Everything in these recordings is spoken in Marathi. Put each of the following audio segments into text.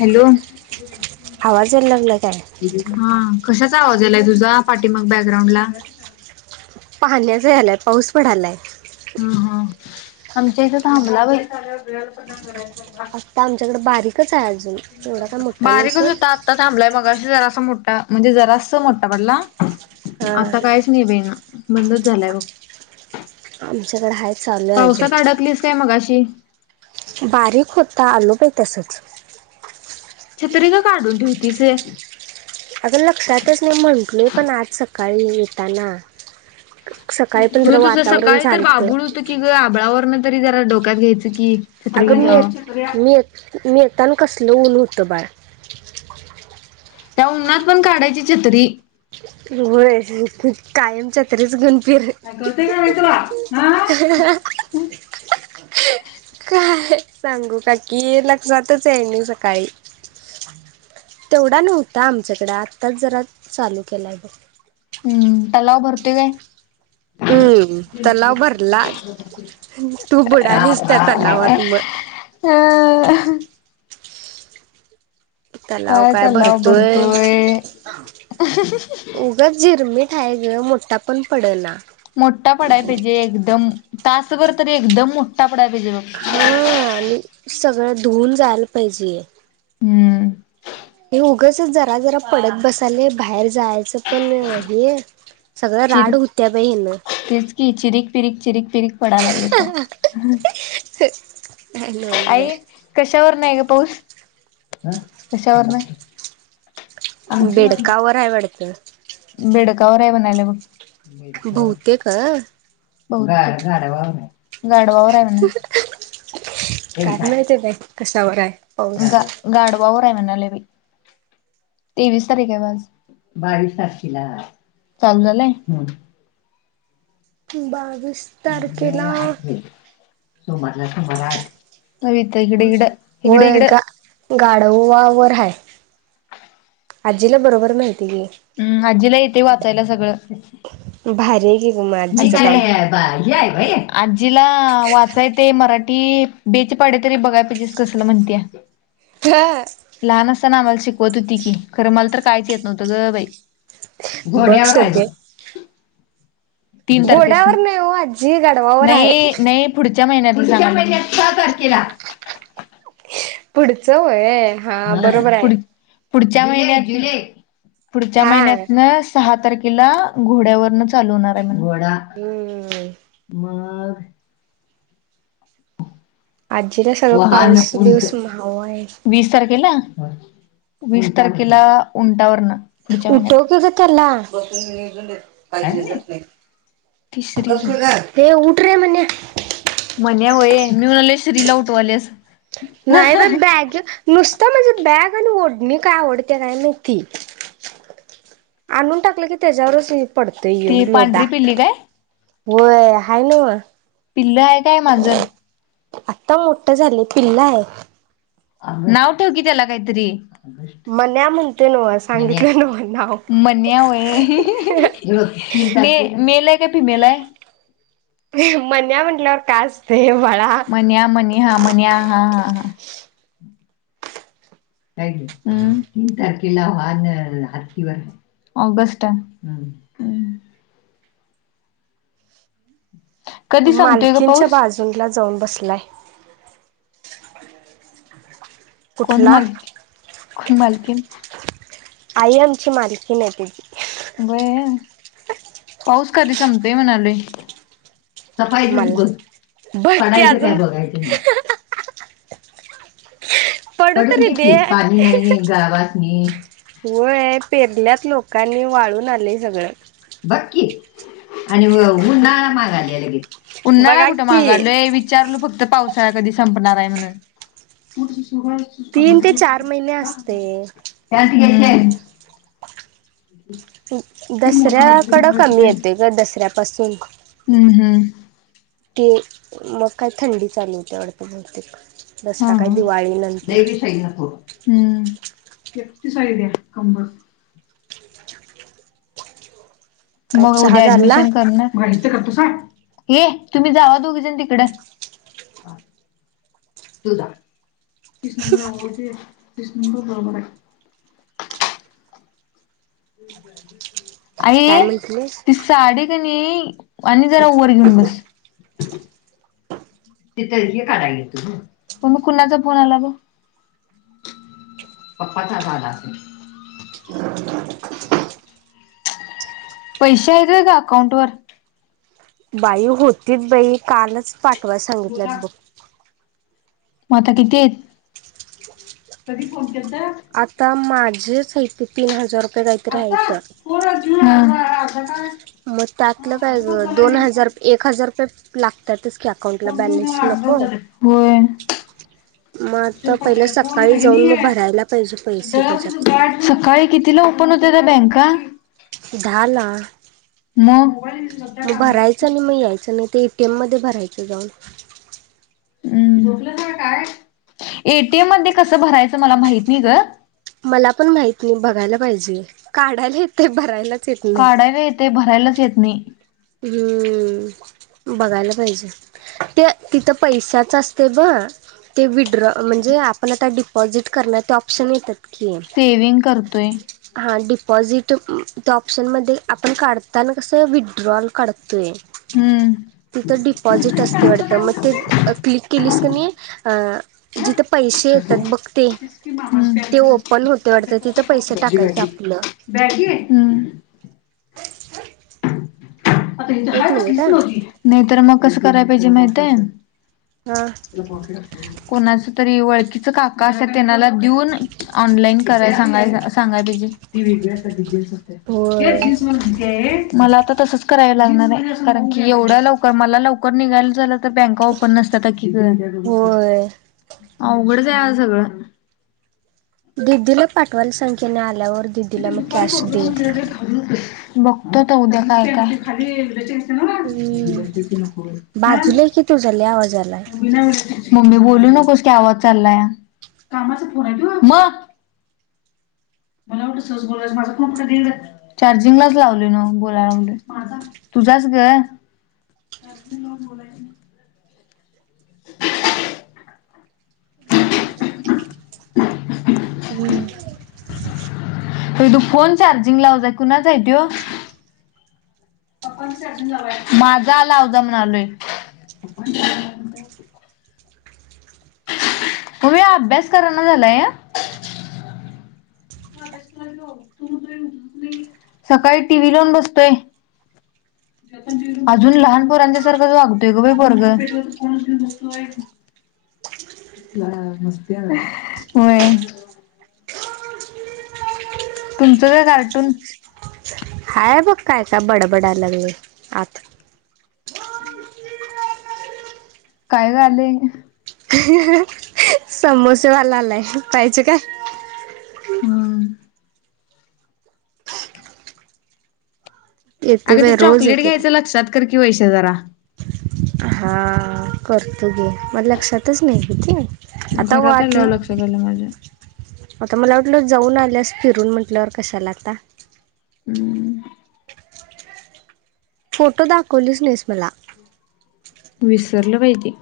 हॅलो आवाज यायला लागला काय? हा, कशाचा आवाज यालय, तुझा पाठीमाग बॅकग्राउंड ला, पाण्याचा यालाय, पाऊस पडालाय. ह, हा, आमच्या इथं थांबला बाई, आत्ता आमच्याकडे, बारीकच आहे. अजून एवढा काय मोठा नाही सोड, आता थांबलाय, मगाशी जरास मोठा, म्हणजे जरास मोठा पडला हां आता काहीच नाही बाई, बंद, झालाय बग. आमच्याकडे हाय, पावसात अडकलीस, काय मघाशी? बारीक होता, आलोबाई तसच. छत्री का, काढून ठेवतीस ह, अगं लक्षातच नाही, म्हंटलय पण आज सकाळी येताना. सकाळी पण, जरा वातावरण झालंत. कि, ग आबळावरन तरी जरा, डोक्यात घ्यायचं की. छत्री अगं, घेऊन जावा मी- मी मीयेताना, कसलं ऊन होतं बाळ. त्या, उन्हनात पण काढायची, छत्री. होय, कायम छत्रीच घेउन फिर, [inaudible] [inaudible] काय सांगू काकी, लक्षातचयाय नाही सकाळी, तेवढा नव्हता आमच्याकडे, आत्ताच जरा चालू केलाय बघ. हम्म, तलाव भरतोय काय? हम्म तलाव भरला तू, बुडालीस त्या तलावात म, ह, तलाव काय भरतोय, ग, झिरमीटहाय ग, मोठा पण पड ना. मोठा पडायला पाहिजे, एकदम तासभर तरी एकदम मोठा, पडाय पाहिजे बघ. ह, अनी सगळं, धुऊन जायला पाहिजे. हम्म, हे, उगंच जरा, जरा पडत बसालय बाहेर, जायचं पण हे. सगळ राड, चिरीक होत्या बाई हेन, तेच की, चिरिक, पिरिक, चिरिक, पिरिक, पडालागली त, काय नव्हच बाई. आई कशावर नाहीग, पाऊस कशावरन हाय, बेडका वर आहे वाटत, बेडकावर आहे, म्हणल्या बग, बहुतेक अ. ग -ग गाढवावर हाय वाटत. काय माहिती बाई, कशावर हाय. ग गाढवा वर आहे, म्हणाले बाई, तेवीस तारीख आहे बग आज, बावीस तारखेला चालू झालंय. बावीस, तारखेला, बग, इथ इड, इडं इकड, इकड गाडववा वर हय आजीला बरोबर माहिती गे हम् आजीला येतय वाचायला सगळं भारी हाय गी आजीला वाचायचं ते मराठी बेच पाडे तरी बघाय पाहिजेस कसलं म्हणतीय ह लहान असताना आम्हाला शिकवत होती की खरं मला तर काहीच य नव्हंत ग बाई बघ घोड्यावर आहेच सध्या तीन तारखेसने घोड्यावर नाही हो आजी गाढवावर आहे नइ नइ पुढच्या महिन्यात सा तारखेला पुढचं वय ह पुढ पुढच्या महिन्यात पुढच्या हा महिन्यातन सहा तारखेला घोड्यावरन चालू होणार आहे म्हण घोडा हम्म मग आजीला सग वाहन उट वीस तारखेला वीस तारखेला उंटावर ना उठाव की ग त्याला काय पाहिे म्हणे? ती श्री झोप ते उठरे म्हन्या म्हण्या होय मी म्हणालोय श्रीला उठवालेस नाही ए बॅग नुसतं माझी बॅग आणि ओढणी काय आवडते काय नाही ती आणून टाकलं की त्याच्यावरच पडतं येऊन ती लोडा पांढरी पिल्ली काय होय हान पिल्लं आहे काय मांजर आता मोठं झालंय पिल्ल हाय नाव ठेव की त्याला काहीतरी मन्या म्हणतय नव मन्या. सांगितलं न नाव मे वय ते मेल अहे की फीमेल आहे म्हन्या म्हंटल्यावर काय असतं बाळा म्हण्या म्हणे हा म्हणे्या हा हां हां [inaudible] का ह तीन तारकला हानन हरतीिवर ऑगस्ट कधी संपतोय ग मालकींच्या पाऊस बाजू अजला जाऊन बसलाय कोण कुठला मालकी कोण मालकी आई आमची मालकी नाही ती बय पाऊस कधी संपतोय म्हणाले सफायचच बघ मला बघ की पडायच काय अजून बघायच पडून पडोतरी दे की पाणी नाही गावासनी व पेरल्यात लोकांनी वाळून आलेय सगळं बक्की आणि उन्हाळा मागाला लगे उन्हाळा बघा कुठं की मागालोय वि. विचारल फक्त पावसाळा कधी संपणार आहे म्हणून. तीन ते चार महिने असते. त्यास गशे दसऱ्याकडं कमी येतय ग दसऱ्यापासून हम्म हम्म ते मग काय थंडी चालू होती वाडत बहुतेक हा दसरा काय हा. लय दिवाळीनंतर बी शाई नको. हम्म एकटी साईड ये अंब [unintelligible] काय मग चहा उद्या झाला ऍडमिशन करणार मं इथं करतोस व्हय हे तुम्ही जावा दोघी जणी तिकड दुधा तीस नंबर आव ते तीस नंबर बरोबर हाय. आणि काय म्हंटलीस तीस साडी क नी आणि जरा वर घेऊन बस तिथ हे काढाय गेलतो हो [unintelligible] कुणाचा फोन आला बघ? पप्पाचाच आला असल [inaudible] पैसे हायेत व्हय ग अकाउंट वर बाई होतीत बाई कालच पाठवाय सांगितल्यात बघ म आता किती येत कधी फोन केलता? आता माझेचं हाईत तीन हजार रुपये कायतर हायत पोर घेऊ आता काय? मग त्यातलं काय ग दोन हजार एक हजार रुपय लागतातच की अकाउंट ला बॅलेन्स नको होय. म आता पहिलं सकाळी जाऊन म भरायला पाहिजे पैसे त्याज्यात सकाळी कितीला ओपन होते ग बँका? दहा ला म मोबाईल सध्या मग कामाचं भरायचं आणि म यायचं नाय त ए टी एम मध्ये भरायचं जाऊन. हम्म ए टी एम मध्ये कस भरायचं मला माहत नाही ग मला पण माहत नाय बघायला पाहिजे काढायला येतय भरायला काढायला येतय भरायलाच येत नाही. हम्म बघायला पाहिजे ते तिथं पैशच असतय ब ते वि ड्रॉ म्हणजे आपण आता डिपॉझिट करणार ते ऑप्शन येतात की सेविंग करतोय. हा डिपॉझिट त्या ऑप्शनमध्ये आपण काढताना कसं विड्रॉल काढतोय. हम्म. तिथं डिपॉझिट असतय वाडतं मग ते क्लिक केलीस क नी अ जिथं पैसे येतात बघ ते ते ओपन होते वाडत तिथं पैसे टाकायचं आपलं बॅगी ये हम्म एक मिनिट हा नाय तर म कसं करायला पाहिजे माहित हाय हा त्याला पोकीट असते कोणाच तरी ओळखीच काका असतात त्यांनाला देऊन ऑनलाईन कराय सगाय सांगाय पाहिजे. ती वेगळ्या असता जीनस असत्या हे होय जीनस [unintelligible] मला आता तसंच कराय लागणार ये कारण की एवढ्या लवकर मला लवकर निघायला झालं तर बँका ओपन नसत्याता की होय अवघड जाया सगळं दिदीला पाठवाला सांग की नी आल्यावर दिदीला मग कॅश दे बघतो आता उद्या काय काय हम्म बाजूला की तुझा लय आवाज आलाय वि नक मम्मी बोलू नकोस की आवाज चालला या कामा मग ला चार्जिंगलाच लावले ना बोलाय लागल. तुझ्याच ग बोलाला हम्म त तू फोन चार्जिंग लाव जाय कुणाच आहे तो. माझा आलावजा म्हणालोय. तुम्ही अभ्यास कराना झाला आहे सकाळी टीव्ही लावून बसतोय. ह अजून लहानपरांच्या सारखाच वागतोय ग बा पर्ग [inaudible] ह मस्त तुमचं काय कार्टून हाय बघ काय का बडबडायला लागले आत काय झालेय. ह. समोसेवाला आलाय पाहिजे काय? हम्म येते अगं ते बाई रोज चॉकलेट येते ते घ्यायचं लक्षात कर की वैसे जरा. हा करतो घे मग लक्षातच नाहीतीत आता घरात वाटली आल्यावर लक्षात आलं माझ्या. आता मला वाटलं जाऊन आल्यास फिरून म्हटल्यावर कशाला आता. हम्म. फोटो दाखवलीच नाहीस मला विसरलं पाहिजे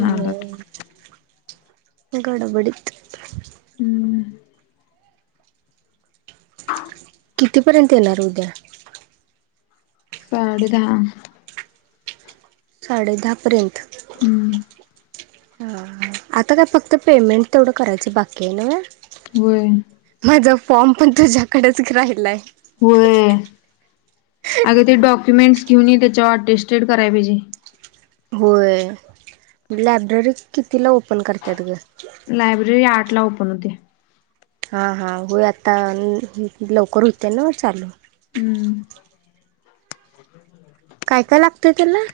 ना द होय गडबडीत हम्म कितीपर्यंत येणार उद्या? पाड का? साडे दहापर्यंत. हम्म. ह आता काय फक्त पेमेंट तेवढं करायची बाकी आहे ना. व माझा फॉर्म पण तुझ्याकडेच राहिलाय. होय अगे ते डॉक्युमेंट्स घेऊन ये त्याच्यावर टेस्टेड कराय पाहिजे. होय लायब्ररी कितीला ओपन करतात ग. लायब्ररी आठ ला ओपन होते. हां हां होय आता लवकर होते ना चालू. हम्म काय काय लागतय त्याला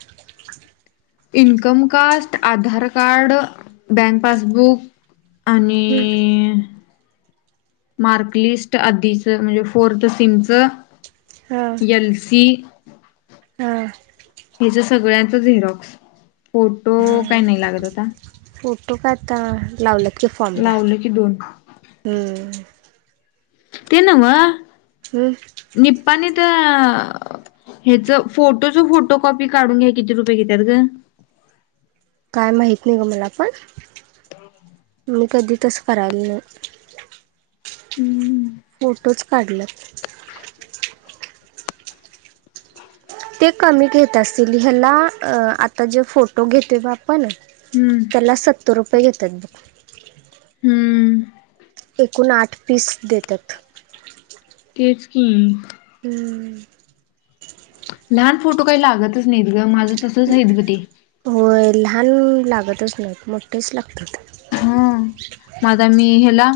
income caste Aadhaar card bank passbook. आणि. मार्कलिस्ट आधीचं म्हणजे फोर्थ सिमच हा एल सी हा. हिचं सगळ्यांच झेरॉक्स फोटो काय नाही लागत होता. फोटो काय आता लावल्यात कि फॉर्मला लावलं की दोन हम्म ते नव्ह हम निपाणी त ह्याच फोटोचं फोटो कॉपी काढून घ्याया किती रुपये घेतात ग काय माहीत नाही ग मला पण मी कधी तसं करायला नाही. हम्म फोटोच काढल्यात ते कमी घेत असतील ह्यानां आता जे फोटो घेते बा हम्म त्याला सत्तर रुपये घेतात. हम्म एकूण आठ पीस देतात. तेच की हम्म लहान फोटू काय लागतच नाहीत गं माझं तसंच आहे बघ ते होय लहान लागतच नाहीत मोठेच लागतात. मग आता मी ह्याला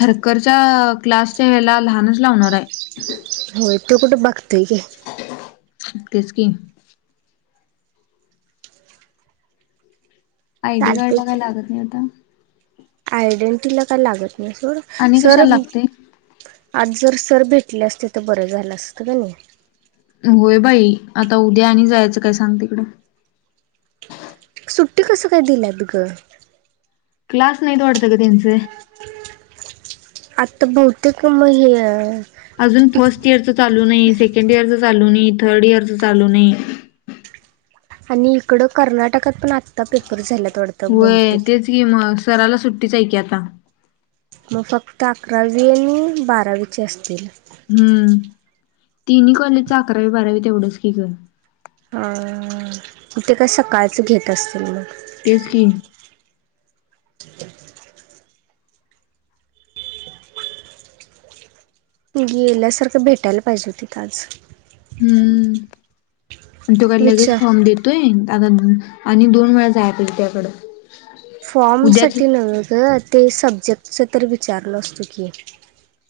थरकरच्या क्लासच्या ह्याला लहानच लावणार हाय. होय तो कुठं बघतोय? तेच कि आय डी कार्ड चालतय ला काय की लागत नाही आता आयडेंटिटीला काय लागत नाही सोड आणि सर कशाला लागते आज जर सर भेटले असते तर बरं झालं असतं का नाही. होय बाई आता उद्या आणि जायचं काय सांग तिकडं सुट्टी कसं काय दिल्यात गं क्लास नाहीत वाटतं गं त्यांचे आता बहुतेक म हे हाये अजून फर्स्ट इयरचं चालू नाही, सेकंड इयरचं चालू नाही, थर्ड इयरचं चालू नाही. आणि इकडं कर्नाटकात पण आत्ता पेपर झाल्यात अगं होय तेच की मग सराला सुट्टीच आहे की आता मग फक्त अकरावी आणि बारावीचे असतील. हम्म तिन्ही कॉलेजचं अकरावी बारावी तेवढंच की गं अ ते काय सकाळचं घेत असतील मग तेच की गेल्यासारखं भेटायला पाहिजे होती तिथं आज हम्म त्यो काय लगेच विचार फॉर्म देत होय आता आणि दोन वेळा जाया पाहिजे त्याकडं उद्याच फॉर्मसाठी नव्ह गं ते सब्जेक्टचं तर विचारलो असतो की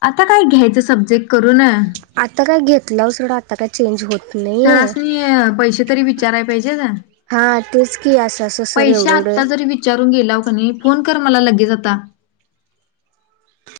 आता काय घ्यायचं सब्जेक्ट करून आता काय घेतलं [unintelligible] आता काय चेंज होत नाहीेये. सरासनी पैसे तरी विचाराय पाहिजे ना. हा तेच की असं असं सर पैसे एवढं एवढं आत्ता जरी विचारून गेलाव की नाही फोन कर मला लगेच आता